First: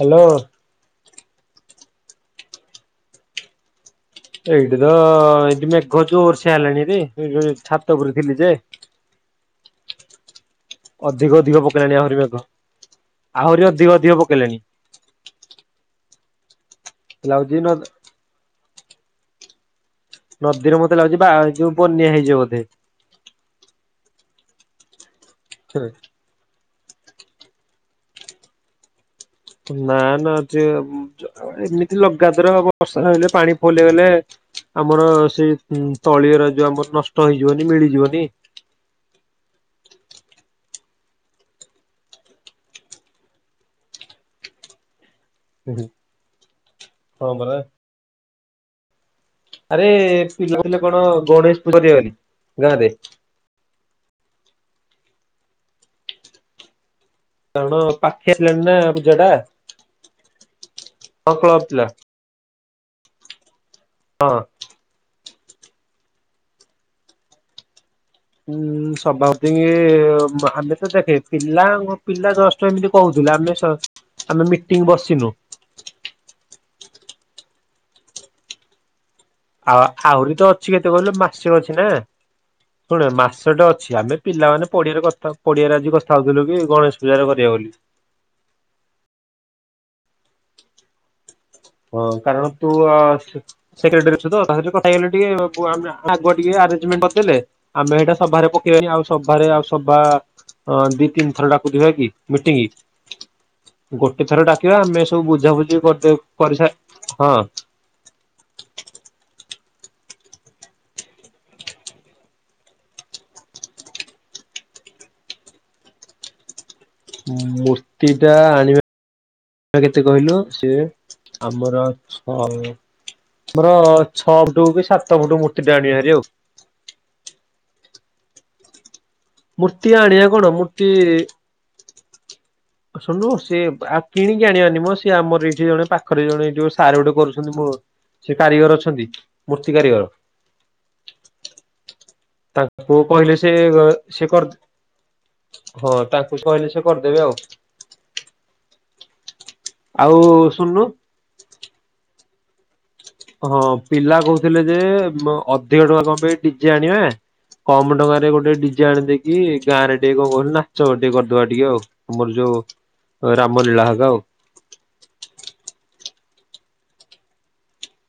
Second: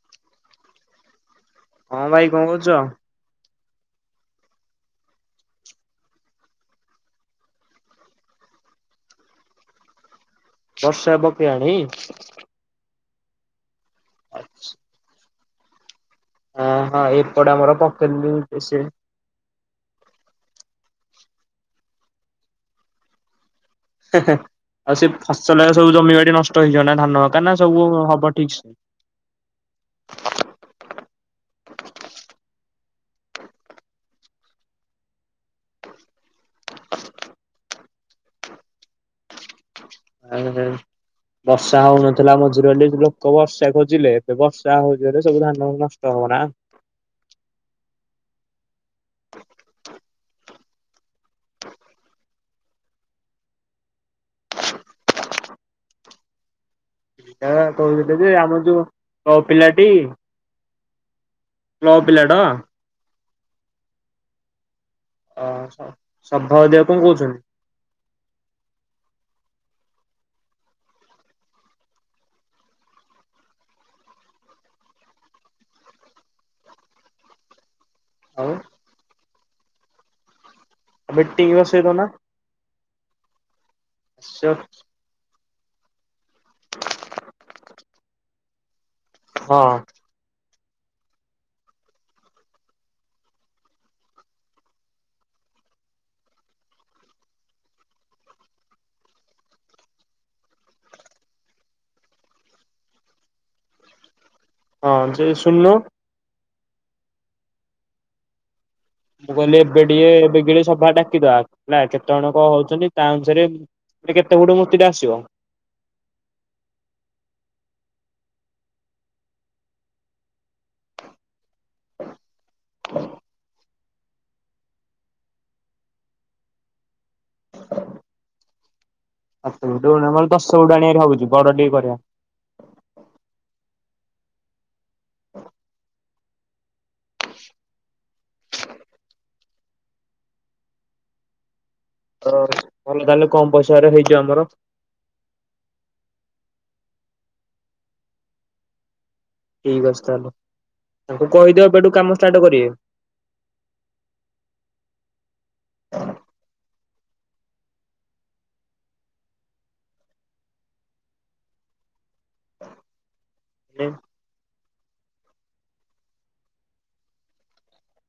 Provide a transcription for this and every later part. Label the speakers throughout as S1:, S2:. S1: Hello
S2: ହଁ ଭାଇ କଣ କରୁଚ?
S1: ଏଇଠି ତ ଏଠି ମେଘ ଜୋର୍ ସେ ହେଲାଣି ରେ ଛାତ ଉପରେ ଥିଲି ଯେ। ଅଧିକ ଅଧିକ ପକେଇଲାଣି ଆହୁରି ମେଘ ଆହୁରି ଅଧିକ ଅଧିକ ପକେଇଲାଣି।
S2: ହଁ ହଁ ଏପଟେ
S1: ଲାଗୁଛି
S2: ଆମର ପକେନି ବେସି।
S1: ନଦୀରେ ମତେ ଲାଗୁଛି ବା ଯୋଉ ବନ୍ୟା ହେଇଯିବ ବୋଧେ।
S2: ହେ ହେ ଆଉ ସେ ଫସଲ ସବୁ ଜମିବାଡି ନଷ୍ଟ ହେଇଯିବ ନା ଧାନ କ ନା ସବୁ ହବ ଠିକ ସେ।
S1: ନା ନା ଜେ ଆଉ ଏମିତି ଲଗାତର ହବ ବର୍ଷା ହେଇଲେ ପାଣି ଫୁଲ୍ ହେଇ ଗଲେ ଆମର ସେଇ ତଳିଉରା ଯୋଉ ଆମର ନଷ୍ଟ ହେଇଯିବନି ମିଳିଯିବନି।
S2: ଆ ହଁ ବର୍ଷା ହଉନଥିଲା ମଝିରେଲି ଲୋକ ବର୍ଷା ଖୋଜିଲେ ଏବେ ବର୍ଷା ହ ରେ ସବୁ ଧାନ ନଷ୍ଟ ହବନା।
S1: ହଁ ପରା। ଆରେ ପିଲା ପିଲେ କଣ ଗଣେଷ କରିବା ବୋଲି ଗାଁ ରେ।
S2: ଏଇଟା
S1: କାରଣ
S2: କହୁଥିଲେ ଯେ
S1: ପାଖେଇ
S2: ଆମ
S1: ଆଇଲାଣି ନା
S2: ଯୋଉ କ୍ଲବ
S1: ପୂଜା
S2: ପିଲାଟି
S1: ଟା କ
S2: କ୍ଲ ପିଲା ଡ
S1: ହଁ।
S2: ଅ ହ [unintelligible] କଁ କହୁଛନ୍ତି?
S1: ଉଁ ସଭାପତି ଆମେ ତ ଦେଖେ ପିଲା ପିଲା ଜ ତ ଏମିତି କହୁଥିଲେ ଆମେ ସ ଆମେ ମିଟିଂ ବସିନୁ।
S2: ଆଉ
S1: ଆ ଆହୁରି ତ ଅଛି କେତେ କହିଲୁ
S2: ମିଟିଂ
S1: ମାସେ ଅଛି
S2: ବସେଇ
S1: ନା
S2: ଦଉନା।
S1: ଶୁଣ ମାସଟା ଅଛି ଆମେ ପିଲାମାନେ ପଡିଆ ରେ କଥା ପଡିଆରେ ଆଜି କଥା ହଉଥିଲୁ କି ଗଣେଶ ପୂଜାଟା କରିବା ବୋଲି।
S2: ହଁ।
S1: ହଁ କାରଣ ତୁ ଅ ସେକ୍ରେଟାରୀ ଅଛୁ ତ ତା ସହିତ କଥା ହେଇଗଲେ ଟିକେ ଆଗୁଆ ଟିକେ ଆରେ୍ଜମେଣ୍ଟ କରିଦେଲେ ଆମେ ଏଇଟା ସଭାରେ ପକେଇବା ଆଉ ସଭାରେ ଆଉ ସଭା ଅଁ ଦି ତିନି ଥର ଡାକୁ ଥିବା କି ମିଟିଂ ଗୋଟେ ଥର ଡ଼ା କିଆ
S2: ହଁ
S1: ଆମେ ସବୁ
S2: ଯେ ଶୁଣୁନୁ
S1: ବୁଝାବୁଝି କରିଦ କରିସାର ହଁ।
S2: ମୁଁ କହିଲି ଏବେ ଟିକେ ଏବେ ଗି ସଭା ଡାକିଦବା ହେଲା କେତେ ଜଣ କ ହଉଛନ୍ତି ତା ଅନୁସାରେ ମାନେ କେତେ ଫୁଟୁ ମୂର୍ତ୍ତି ଟା ଆସିବ।
S1: ମୂର୍ତ୍ତି ଟା ଆଣିବା ସେଇଟା କେତେ କହିଲୁ ସିଏ ଆମର ଛ ଆମର ଛଅ ଫୁଟୁ କି ସାତ ଫୁଟ ମୂର୍ତ୍ତି ଟା ଆଣିବା ଭାରି ଆଉ
S2: ସାତ
S1: ମୂର୍ତ୍ତି
S2: ଫୁଟଟା
S1: ଆଣିବା
S2: ଦଶ
S1: କଣ
S2: ଫୁଟ
S1: ମୂର୍ତ୍ତି
S2: ଆଣିବାର ଭାବୁଛୁ ବଡ ଟିକେ କରିବା।
S1: ଶୁଣୁନୁ ସିଏ ଆଉ କିଣିକି ଆଣିବାନି ମ ସିଏ ଆମର ଏଇଠି ଜଣେ ପାଖରେ ଜଣେ ଯୋଉ ସାର ଗୋଟେ କରୁଛନ୍ତି ମଁ ସେ କାରିଗର ଅଛନ୍ତି ମୂର୍ତ୍ତି କାରିଗର।
S2: ତ ଭଲ
S1: ତାଙ୍କୁ
S2: ତାହେଲେ
S1: କହିଲେ
S2: କମ
S1: ସେ
S2: ପଇସାରେ ହେଇଯିବ
S1: ସେ
S2: ଆମର
S1: କରିଦ ହଁ ତାକୁ କହିଲେ ସେ କରିଦେବେ ଆଉ
S2: ଠିକ ଅଛି
S1: ଆଉ
S2: ତାହେଲେ
S1: ଶୁଣୁନୁ
S2: ତାଙ୍କୁ କହିଦିଅ ଏବେଠୁ କାମ ଷ୍ଟାର୍ଟ କରିବେ।
S1: ହଁ ପିଲା କହୁଥିଲେ ଯେ ଅଧିକ ଟଙ୍କା କଣ ପାଇଁ ଡିଜେ ଆଣିବା। କମ ଟଙ୍କାରେ ଗୋଟେ ଡିଜେ ଆଣି ଦେଇକି ଗାଁରେ ଟିକେ କଣ କହୁ ନାଚ ଟିକେ କରିଦବା ଟିକେ ଆଉ ଆମର ଯୋଉ ରାମ
S2: ମାନେ
S1: ଲୀଳା ହେରିକା ଆଉ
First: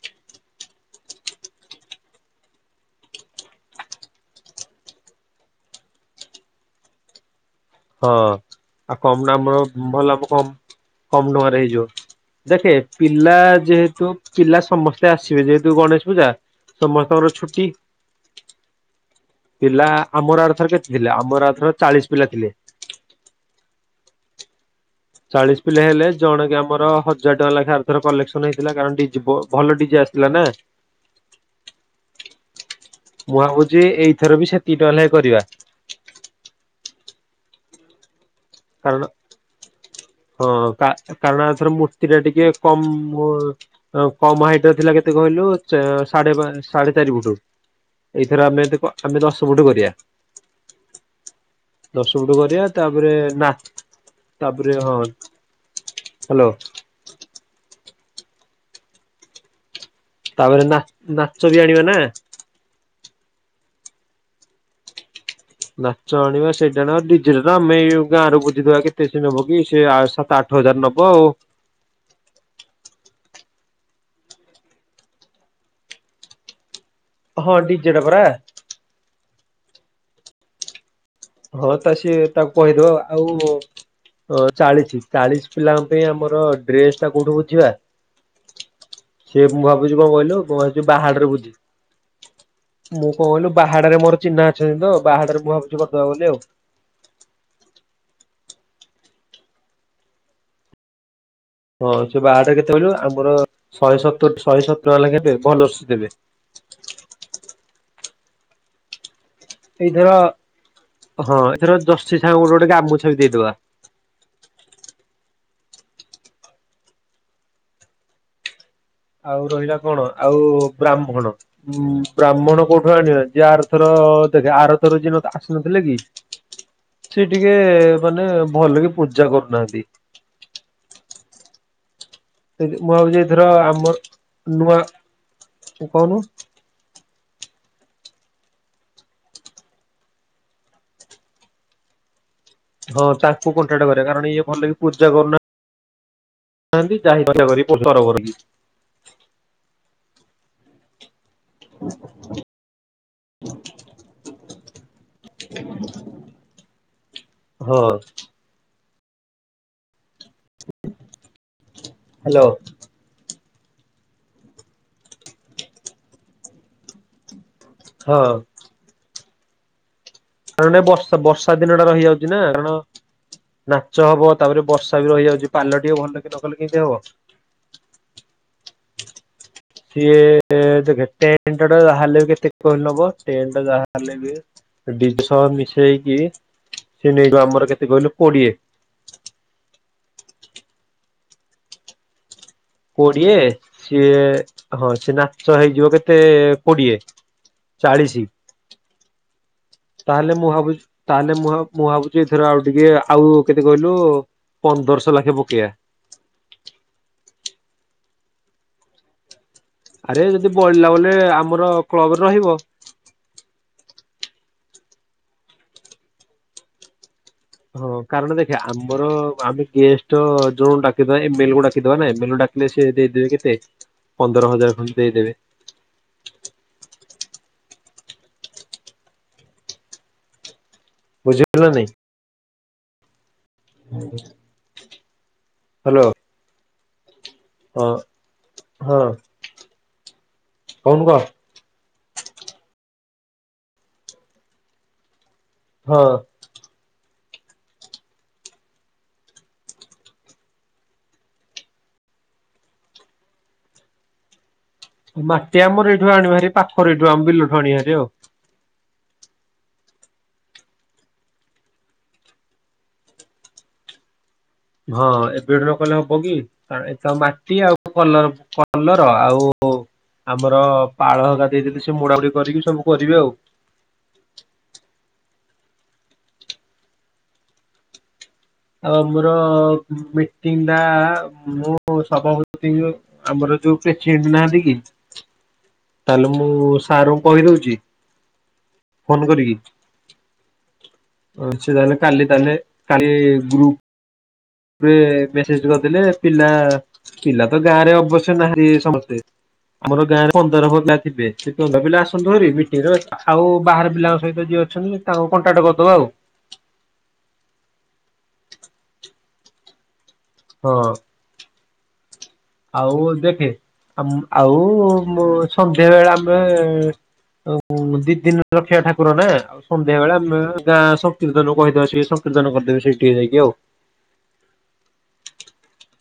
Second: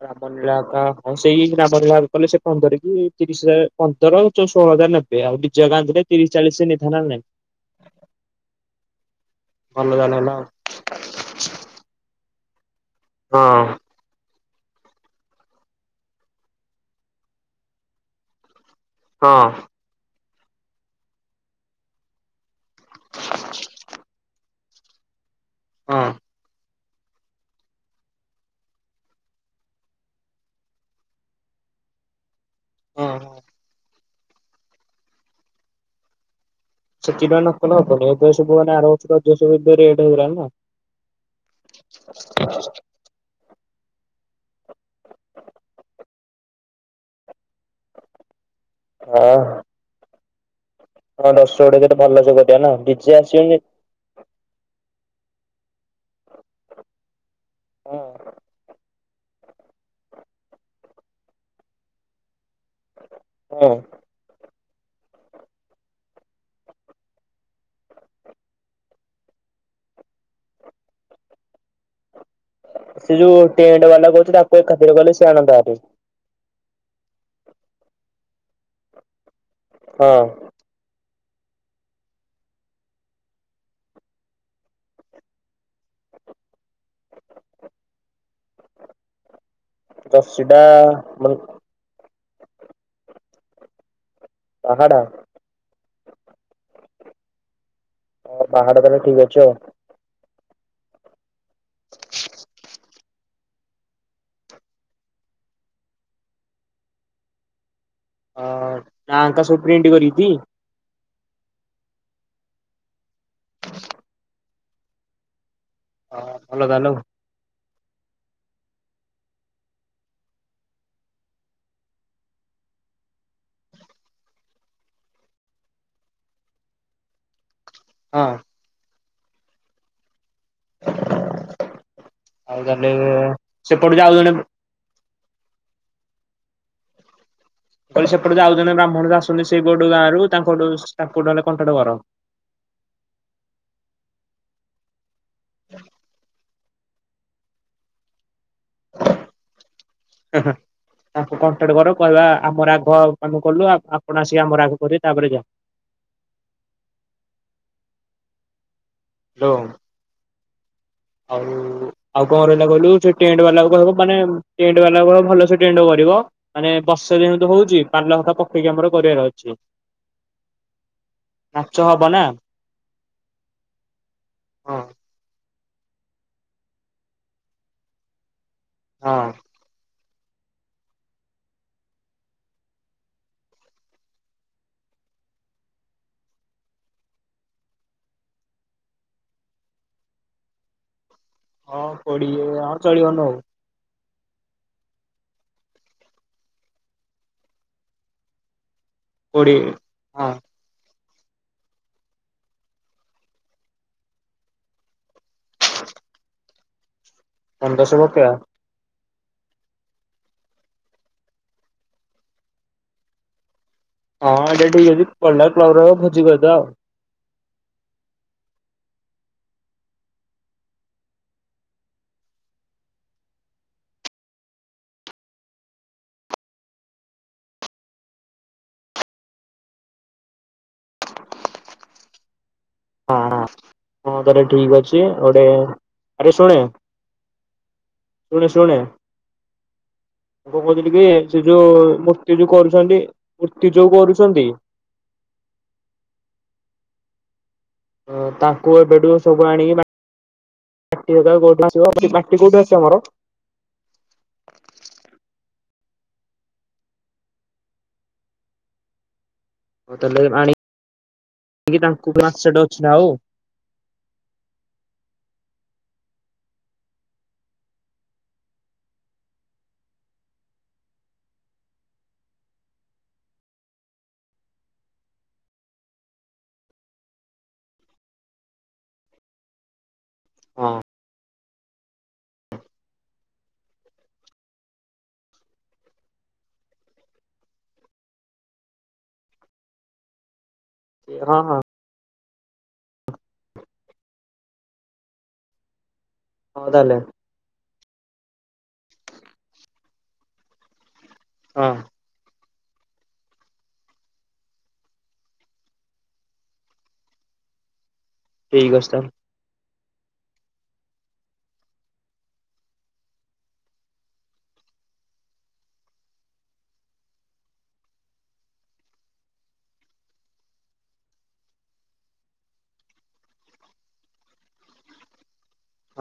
S2: ରାମ ଲୀଳା କ ହଁ ସେଇ ରାମ ଲୀଳା କଲେ ସେ ପନ୍ଦର କି ତିରିଶ ହଜାର ପନ୍ଦର କି ଷୋହଳ ହଜାର ନେବେ। ଆଉ ଡି ଜେ ରେତିରିଶ ଚାଳିଶ ନେଇଥାନ୍ତା ନାଇଁ।
S1: ହଁ ଆଉ କମ ଦାମରେ ଭଲ
S2: ତାହେଲେ ହେଲା
S1: କମ
S2: ଆଉ।
S1: କମ ଟଙ୍କାରେ ହେଇଯିବ। ଦେଖେ ପିଲା
S2: ହଁ
S1: ଯେହେତୁ ପିଲା ସମସ୍ତେ ଆସିବେ ଯେହେତୁ ଗଣେଶ ପୂଜା ସମସ୍ତଙ୍କର ଛୁଟି।
S2: ହଁ।
S1: ପିଲା ଆମର ଆରଥର କେତେ ଥିଲେ ଆମର ଆରଥର ଚାଳିଶ ପିଲା ଥିଲେ।
S2: [unintelligible]
S1: ଚାଳିଶ ପିଲା
S2: ହଁ
S1: ହେଲେ ଜଣକେ ଆମର ହଜା ହଜାର ଟଙ୍କା ଲେଖା ଆରଥର କଲେକ୍ସନ ହେଇଥିଲା କାରଣ ଡି ଜେ ଆସିଥିଲେ ନା ମୁଁ
S2: ହଁ।
S1: ଭାବୁଛି ଏଇଥର ବି ସେତିକି ଟଙ୍କା ଲେଖା କରିବା।
S2: ସେତିକି ଟଙ୍କା ନକଲେ ହବନି ଆଉ ଦୋଷ ପୁଅ ଆର
S1: କାରଣ
S2: ବଷ ଦୋଶ ବି ଏ ହଜାର ନା
S1: ଏ କମ୍ ବୋ କମ ହାଇଟରେ ଥିଲା କେତେ କହିଲୁ ସାଢେ ସାଢେ ଚାରି ଫୁଟ ଏଇଥର ଆମେ ଆମେ
S2: ହଁ
S1: ଦଶ ଫୁଟ କରିବା।
S2: ହଁ ଦଶ ଫୁଟ୍ ଗତେ
S1: ଦଶ ଫୁଟ
S2: ଭଲସେ
S1: କରିବା
S2: କରିବାନା
S1: ତାପରେ
S2: ଡିଜେ
S1: ନା
S2: ଆସିବନି।
S1: ତାପରେ ହଁ ହାଲୋ?
S2: ହଁ?
S1: ତାପରେ ନା ନା ନାଚ ବି ଆଣିବା ନା?
S2: ହଁ।
S1: ନାଚ ଆଣିବା ସେଇଟା ଆଣିବା ଆଉ ଡିଜେତ ଆମେ ଗାଁରେ ବୁଝିଦବା କେତେ ସିଏ ନବ କି ସେ ସାତ ଆଠ ଆଠ ହଜାର ନବ ଆଉ
S2: ସେ ଯୋଉ ଟେଣ୍ଟ ବାଲା କହୁଛି ତାକୁ ଖାର କଲେ ସେ ଆଣନ୍ତାଭାରି।
S1: ହଁ ଡିଜେ ଟା ପରା।
S2: ହଁ?
S1: ହଁ ତା ସିଏ ତାକୁ କହିଦବ ଆଉ ଅ ଚାଳିଶ ଚାଳିଶ ପିଲାଙ୍କ ପାଇଁ ଆମର ଡ୍ରେସଟା କୋଉଠୁ ବୁଝିବା? ସେ ମୁଁ ଭାବୁଛି କଣ କହିଲୁ କଣ
S2: ଜର୍ସିଟା
S1: ଭାବୁଛି ବାହାଡରେ
S2: ମାନେ
S1: ବୁଝି ମୁଁ କଣ କହିଲୁ ବାହାଡରେ ମୋର ଚିହ୍ନା ଅଛନ୍ତି ତ
S2: ପାହାଡା
S1: ବାହାଡରେ ମୁଁ ଭାବୁଛି କରିଦେବା ବୋଲି ଆଉ
S2: ହଉ ବାହାଡ ତାହେଲେ ଠିକ ଅଛ ଆଉ
S1: ହଁ ସେ ବାହାଟା କେତେ କହିଲୁ ଆମର ଶହେ ସତ ଶହେ ସତର ଟଙ୍କା ଲବେ ଭଲ ସେ ଦେବେ।
S2: ଅ ନାଙ୍କ ସୁ
S1: ଏଇଥର ହଁ ଏଥର ଜଶୀ ସାଙ୍ଗରେ ଗୋଟେ ଗୋଟେ ଗାମୁଛା ବି ଦେଇଦବା।
S2: ହଁ ଭଲ [inaudible]
S1: ଆଉ ରହିଲା କଣ ଆଉ ବ୍ରାହ୍ମଣ ଉଁ ବ୍ରାହ୍ମଣ କୋଉଠୁ ଆଣିବା ଯେ ଆରଥର ଦେଖେ ଆରଥର ଯେ ଆସିନଥିଲେ କି? ସେ ଟିକେ ମାନେ
S2: ହଁ
S1: ଭଲ କି ପୂଜା କରୁନାହାନ୍ତି।
S2: ଆଉ
S1: ମୁଁ
S2: ତାହେଲେ
S1: ଭାବୁଛି ଏଥର ଆମ
S2: ସେପଟୁ ଆଉ ଜଣେ
S1: ନୂଆ କହୁନୁ?
S2: କହିଲି ସେପଟୁ ଯଉ ଆଉ ଜଣେ ବ୍ରାହ୍ମଣବି ଆସନ୍ତି ସେଇ ପଟ ଗାଁରୁ ତାଙ୍କଠୁ ନହେନେ ତାଙ୍କଠୁ ହେଲେ କଣ୍ଟାଟ କର।
S1: ହଁ ତାଙ୍କୁ କଣ୍ଟାକ୍ଟ କରେ କାରଣ ଇଏ ଭଲ କି ପୂଜା କରୁନା
S2: ହଁ
S1: କରୁନାହାନ୍ତି [inaudible] କରି ତରବର।
S2: [inaudible] ତାଙ୍କୁ କଣ୍ଟାକ୍ଟ କର କହିବା ଆମର ଆଗ ଆମେ କଲୁ ଆପଣ ଆସିକି ଆମର ଆଗ କରିବେ ତାପରେ ଯାହା।
S1: ହଁ।
S2: ହ୍ୟାଲୋ। ଆଉ ଆଉ କଣ
S1: ହ୍ୟାଲୋ
S2: ରହିଲା କହିଲୁ ସେଠ ଟେଣ୍ଟ ବାଲାକୁ କହିବ ମାନେ ଟେଣ୍ଟ ବାଲା କୁ କହିବ ଭଲସେ ଟେଣ୍ଟ କରିବ। ମାନେ ବର୍ଷା ଯେମିତି ହଉଛି
S1: ହଁ
S2: ପାଲ ହେକା ପକେଇକି ଆମର କରିବାର ଅଛି।
S1: କାରଣ ଏ ବର୍ଷା ବର୍ଷା
S2: ନାଚ
S1: ଦିନ ଟା
S2: ହବ
S1: ରହିଯାଉଛି ନା କାରଣ ନାଚ ହବ ତାପରେ
S2: ହଁ
S1: ବର୍ଷା ବି ରହିଯାଉଛି ପାଲ ଟିକେ ଭଲକି ନକଲେ କେମିତି ହବ।
S2: ହଁ।
S1: ସିଏ ଦେଖେ ଟେଣ୍ଟ ଟା ଯାହାହେଲେ ବି କେତେ କଣ କହନି ନବ ଟେଣ୍ଟ ଯାହାଲେ ବି ଡିଜ୍ ସହ ମିଶେଇକି ସେ ନେଇଯିବ ଆମର କେତେ କହିଲୁ କୋଡିଏ।
S2: ହଁ କୋଡିଏ ଅର୍
S1: କୋଡିଏ ସିଏ ହଁ ସିଏ ନାଚ ହେଇଯିବ କେତେ କୋଡିଏ। ଚାଳିଶି
S2: କୋଡିଏ ହଁ
S1: ତାହେଲେ ମୁଁ ଭାବୁଛି ତାହେଲେ ମୁଁ ମୁଁ ଭାବୁଛି ଏଥର ଆଉ ଟିକେ ଆଉ କେତେ କହିଲୁ ପନ୍ଦରଶହ ଲକ୍ଷେ ପକେଇବା।
S2: ହ ପନ୍ଦରଶହ ପକେଇବା?
S1: ଆରେ ଯଦି ବଳିଲା ବଲେ ଆମର କ୍ଲବରେ ରହିବ।
S2: ହଁ ଏଇଟା ଠିକ୍ ଅଛି ବଳିଲା କ୍ଲବ ରେ ଭୋଜି କରିଦେବା ଆଉ।
S1: ହଁ କାରଣ ଦେଖେ ଆମର ଆମେ ଗେଷ୍ଟ ଯୋଉ ଡାକିଥିବା ଏମ ଏଲ କୁ ଡାକିଦବା ନା ଏମ ଏଲ ଡାକ ଲେ ସେ ଦେଇଦେବେ କେତେ ପନ୍ଦର ହଜାର ଖଣ୍ଡେ ଦେଇଦେବେ। ବୁଝିଲୁ ନା ନାଇଁ?
S2: ହଁ ହଁ ହଁ ତାହେଲେ ଠିକ୍ ଅଛି ଗୋଟେ
S1: ହ୍ୟାଲୋ
S2: ଆରେ ଶୁଣେ?
S1: ହଁ ହଁ।
S2: ମୁ କଣ କହୁଥିଲି କି
S1: କହୁନୁ କହ
S2: ସେ ଯୋଉ ମୂର୍ତ୍ତି ଯୋଉ କରୁଛନ୍ତି ମୂର୍ତ୍ତି ଯୋଉ କରୁଛନ୍ତି।
S1: ହଁ।
S2: ତାଙ୍କୁ ଏବେଠୁ ସବୁ ଆଣିକି ମା [inaudible] ମାଟି କଉଠୁ ଆସେ ଆମର?
S1: ମାଟି ଆମର ଏଇଠୁ ଆଣୁବାହାରି ପାଖରେ ଏଇଠୁ ଆମବିଲଠୁ ଆଣୁବାହାରି ଆଉ।
S2: ହଉ ତାହେଲେ ଆଣି ତାଙ୍କୁ [inaudible] ଅଛି ନା ଆଉ?
S1: ହଁ ଏବେଠୁ ନକଲେ ହବ କି? ଏ ତ ମାଟି ଆଉ କଲର କଲର ଆଉ। ଆମର ପାଳ ହଗା ଦେଇଦଲେ ସେ ମୁୋଡାାମୁଡି କରିକି ସବୁ କରିବେ ଆଉ। ଆଉ ଆମର ମିଟିଂ
S2: ହଁ
S1: ଟା ମୁଁ ସଭପତି ଆମର ଯୋଉ ପ୍ରେସିଡେଣ୍ଟ ନାହାନ୍ତି କି? ତାହେଲେ ମୁଁ ସାର୍ ଙ୍କୁ କହିଦଉଛି ଫୋନ୍ କରିକି।
S2: ହଁ ହଁ
S1: ସେ ତାଲେ କାଲି ତାଲେ କାଲି ଗ୍ରୁପ୍ ରେ ମେସେଜ କରିଦେଲେ ପିଲା
S2: ହଉ ତାହେଲେ
S1: ପିଲା ତ ଗାଁ ରେ ଅବଶ୍ୟ ନାହାନ୍ତି ସମସ୍ତେ ଆମର ଗାଁରେ ପନ୍ଦର ପିଲା ଥିବେ ସେ
S2: ହଁ
S1: ପନ୍ଦର ପିଲା ଆସ ଫୋନକରି [inaudible] ଆଉ ବାହାର ପିଲାଙ୍କ ସହିତ ଯିଏ ଅଛନ୍ତି ତାଙ୍କୁ କଣ୍ଟାକ୍ଟ କରିଦବା ଆଉ।
S2: ଠିକ୍ ଅଛି ତା
S1: ହଁ। ଆଉ ଦେଖେ ଆଉ ସନ୍ଧ୍ୟା ବେଳେ ଆମେ ଓହୋ ଦି ଦିନ ରଖିବା ଠାକୁର ନା ସନ୍ଧ୍ୟା ବେଳେ ଆମେ ଗାଁ ଶକୀର୍ତ୍ତନ କହିଦେବା ସେ ଶକୀର୍ତ୍ତନ କରିଦେବେ ସେଇଠି ଯାଇକି ଆଉ।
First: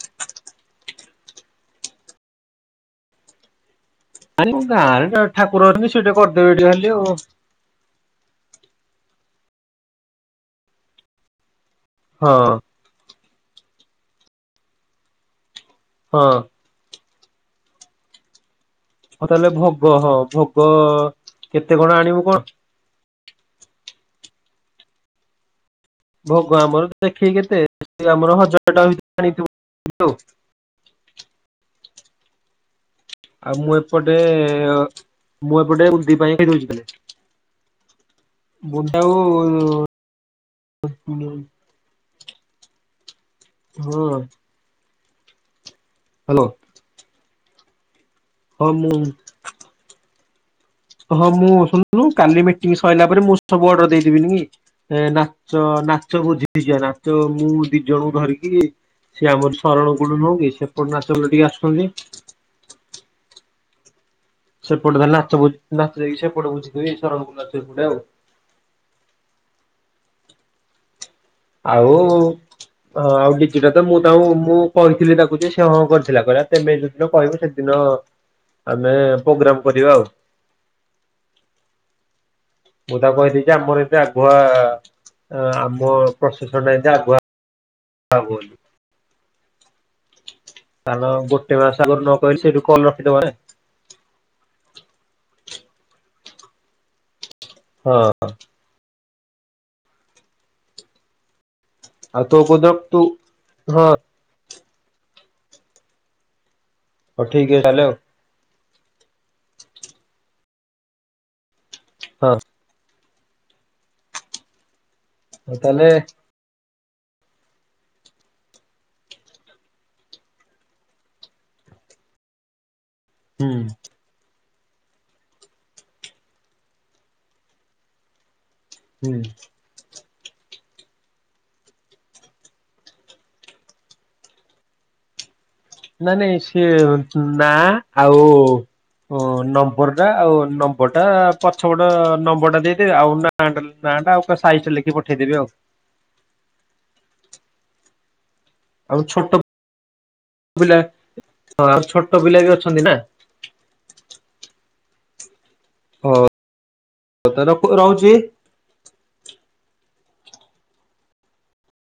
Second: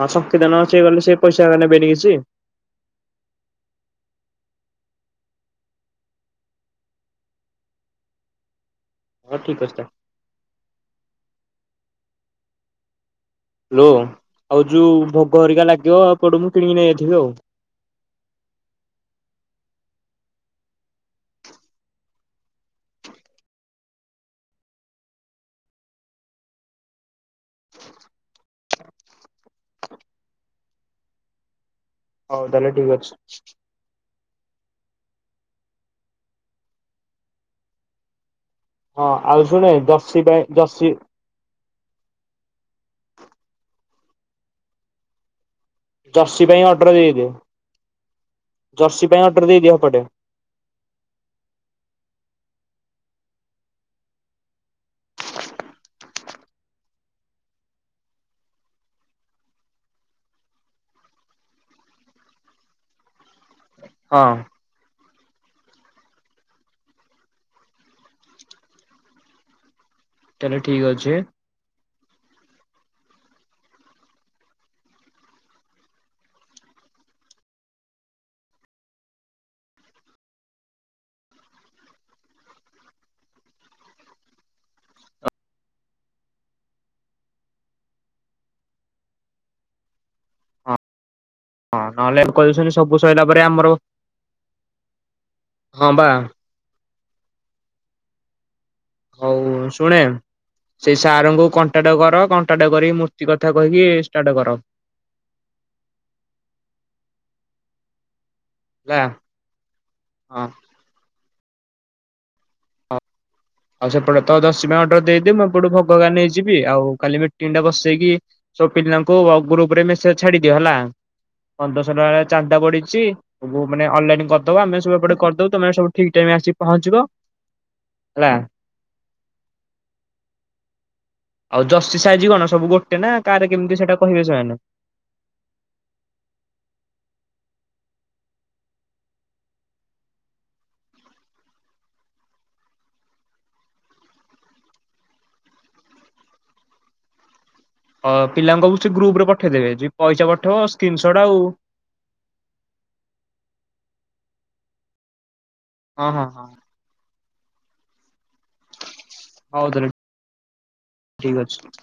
S2: ହଁ ଶକୀର୍ତ୍ତନ ଅଛି ମାନେ ସେ ପଇସାରା ନେବେନି ସିଏ।
S1: ଆରେ ଆମ ଗାଁରେ ଜଣେ ଠାକୁର ଅଛନ୍ତି ସେ ସେଇଠେ କରିଦେବେ ଟିକେ ଖାଲି ଆଉ।
S2: ହଁ ଠିକ ଅଛି ତା
S1: ହଁ।
S2: ଲି ଆଉ ଯୋଉ ଭୋଗ ହେରିକା ଲାଗିବ
S1: ହଁ
S2: ଏପଟୁ ମୁଁ କିଣିକି ନେଇ ଯାଇଥିବି ଆଉ।
S1: ହଉ ତାହେଲେ ଭୋଗ ହଁ ଭୋଗ କେତେ କଣ ଆଣିବୁ କଣ? ଭୋଗ ଆମର ଦେଖିକି କେତେ ଏଇ ଆମର ହଜାର ଟଙ୍କା ଭିତରେ ଆଣିଥିବୁ ହାରି ଆଉ।
S2: ହଉ ତାହେଲେ ଠିକ ଅଛି।
S1: ଆଉ ମୁଁ ଏପଟେ ମୁଁ ଏପଟେ ଉଧି ପାଇଁ କି ଦଉଚି ତାଲେ। ବୁଟ ଟା
S2: ହଁ ଆଉ ଶୁଣେ ଜର୍ସି ପାଇଁ
S1: କୁ
S2: ଜର୍ସି
S1: [unintelligible] ହଉ ଆଉ।
S2: ଜର୍ସି ପାଇଁ ଅର୍ଡର ଦେଇଦେ
S1: ହଁ ମୁଁ
S2: ଜର୍ସି ପାଇଁ ଅର୍ଡର ଦେଇଦିଅ ହେପଟେ।
S1: ହଁ ମୁଁ ଶୁଣିଲୁ କାଲି ମିଟିଂ ସରିଲା ପରେ ମୁଁ ସବୁ ଅର୍ଡର ଦେଇଦେବିନି କି? ଏ ନାଚ ନାଚ ବୁଝିଥିବା ନାଚ ମୁଁ ଦି ଜଣଙ୍କୁ ଧରିକି ସିଏ ଆମରି ସରଣ କୂଳୁରୁ ନୁହଁ କି ସେପଟରୁ ଆସୁଚନ୍ତି ଯେତିକି ଆସୁଛନ୍ତି।
S2: ହଁ।
S1: ସେପଟେ ତାହାଲେ ନାଚ ହୋଉଚି ନାଚ ଯଇକି ସେପଟ ହୋଉଚି ନୁହେଁ କି ଶରଣପୂର୍ ନାଚ ସେପଟେ ଆଉ।
S2: ତାହେଲେ ଠିକ ଅଛି।
S1: ଆଉ ହଁ ଆଉ ଡିଜିଟା ତ ମୁଁ ତାଙ୍କୁ ମୁଁ କହିଥିଲି ତାକୁ ଯେ ସେ ହଁ କରିଥିଲା କେହିଲା ପେମେଟ୍ ଜୋଉ ଦିନ କହିବୁ ସେଦିନ ଆମେ ପ୍ରୋଗ୍ରାମ କରିବା ଆଉ। ମୁଁ ତାକୁ କହିଦେଚି ଯେ ଆମର ଏତେ ଆଗୁଆ ଅ ଆମ ପ୍ରସେସନ୍ ଟା ଯେମିତି ତ ଆଗୁଆ ହବୁ
S2: ହଁ
S1: କାରଣ ଗୋଟେ ମାସ
S2: ହଁ
S1: ଆଗରୁ ନ
S2: ନହେଲେ
S1: କହିଲେ ସେଇଠୁ
S2: କହିୁଛନ୍ତି
S1: କଲ
S2: ସବୁ
S1: ରଖିଦବା
S2: ସରିଲା
S1: ନା
S2: ପରେ ଆମର ହଁ ବା।
S1: ହଁ ହଁ।
S2: ହଉ ଶୁଣେ ସେଇ ସାରଙ୍କୁ କଣ୍ଟା ଟାଟେ କର
S1: ଆଉ ତୋ କୋଉ
S2: କଣ୍ଟାଟେ
S1: ଦର
S2: କରିକି
S1: ତୁ
S2: ମୂର୍ତ୍ତି କଥା କହିକି ଷ୍ଟାର୍ଟ କର।
S1: ହଉ ଠିକ ଅଛି ତାହାଲେ ଆଉ।
S2: ଲା ହଁ।
S1: ହଁ।
S2: ଆଉ ସେପଟେ ତ ଜର୍ସି ପାଇଁ ଅଡର ଦେଇଦେ ମୁ
S1: ହଁ
S2: ଏପଟୁ
S1: ତାହେଲେ
S2: ଭୋଗ ହେକା ନେଇଯି ଯିବି ଆଉ କାଲି ମିଟିଂ ଟା ବସେଇକି ସବୁ ପିଲାଙ୍କୁ ଗ୍ରୁପରେ ମେସେଜ୍ ଛାଡିଦିଅ ହେଲା। ପନ୍ଦରଶ ଟଙ୍କାରେ ଚାରଟା ପଡିଚି।
S1: ହୁଁ
S2: ମୁଁ ମାନେ ଅନଲାଇନ୍ କରିଦବ ଆମେ ସବୁପଟେ କରିଦବୁ ତମେ ସବୁ ଠିକ୍ ଟାଇମ୍ ଆସିିକି ପହଞ୍ଚିବ। ହେଲା।
S1: ହୁଁ।
S2: ଆଉ ଯଷ୍ଟି ସାଇଜ୍ କଣ ସବୁ ଗୋଟେ ନା କାଆରେ କେମିତି ସେଇଟା କହିବେ ସେମାନେ?
S1: ନା ନାଇଁ ସିଏ ନାଁ ଆଉ ଓ ନମ୍ବର ଟା ଆଉ ନମ୍ବର ଟା ପଛପଟ ନମ୍ବର ଟା ଦେଇଦେବି ଆଉ ନା ନାଁ ନାଁ ଟା ଆଉ ସାଇଜିଟା ଲେଖି ପଠେଇଦେବି ଆଉ।
S2: ଅ ପିଲାଙ୍କୁ କହିବୁ ସେ
S1: ଆଉ
S2: ଗ୍ରୁପରେ
S1: ଛୋଟ
S2: ପଠେଇଦେବେ ଯିଏ ପଇସା ପଠେଇବ
S1: ପିଲା
S2: ସ୍କ୍ରିନସଟ୍ ଆଉ
S1: ଛୋଟ ପିଲା ବିି ଅଛନ୍ତି ନା।
S2: ହଁ ହଁ ହଁ।
S1: ତତେ ରଖୁ ରହୁଛି?
S2: ହଉ ତାହଲେ ଠିକ୍ ଅଛି।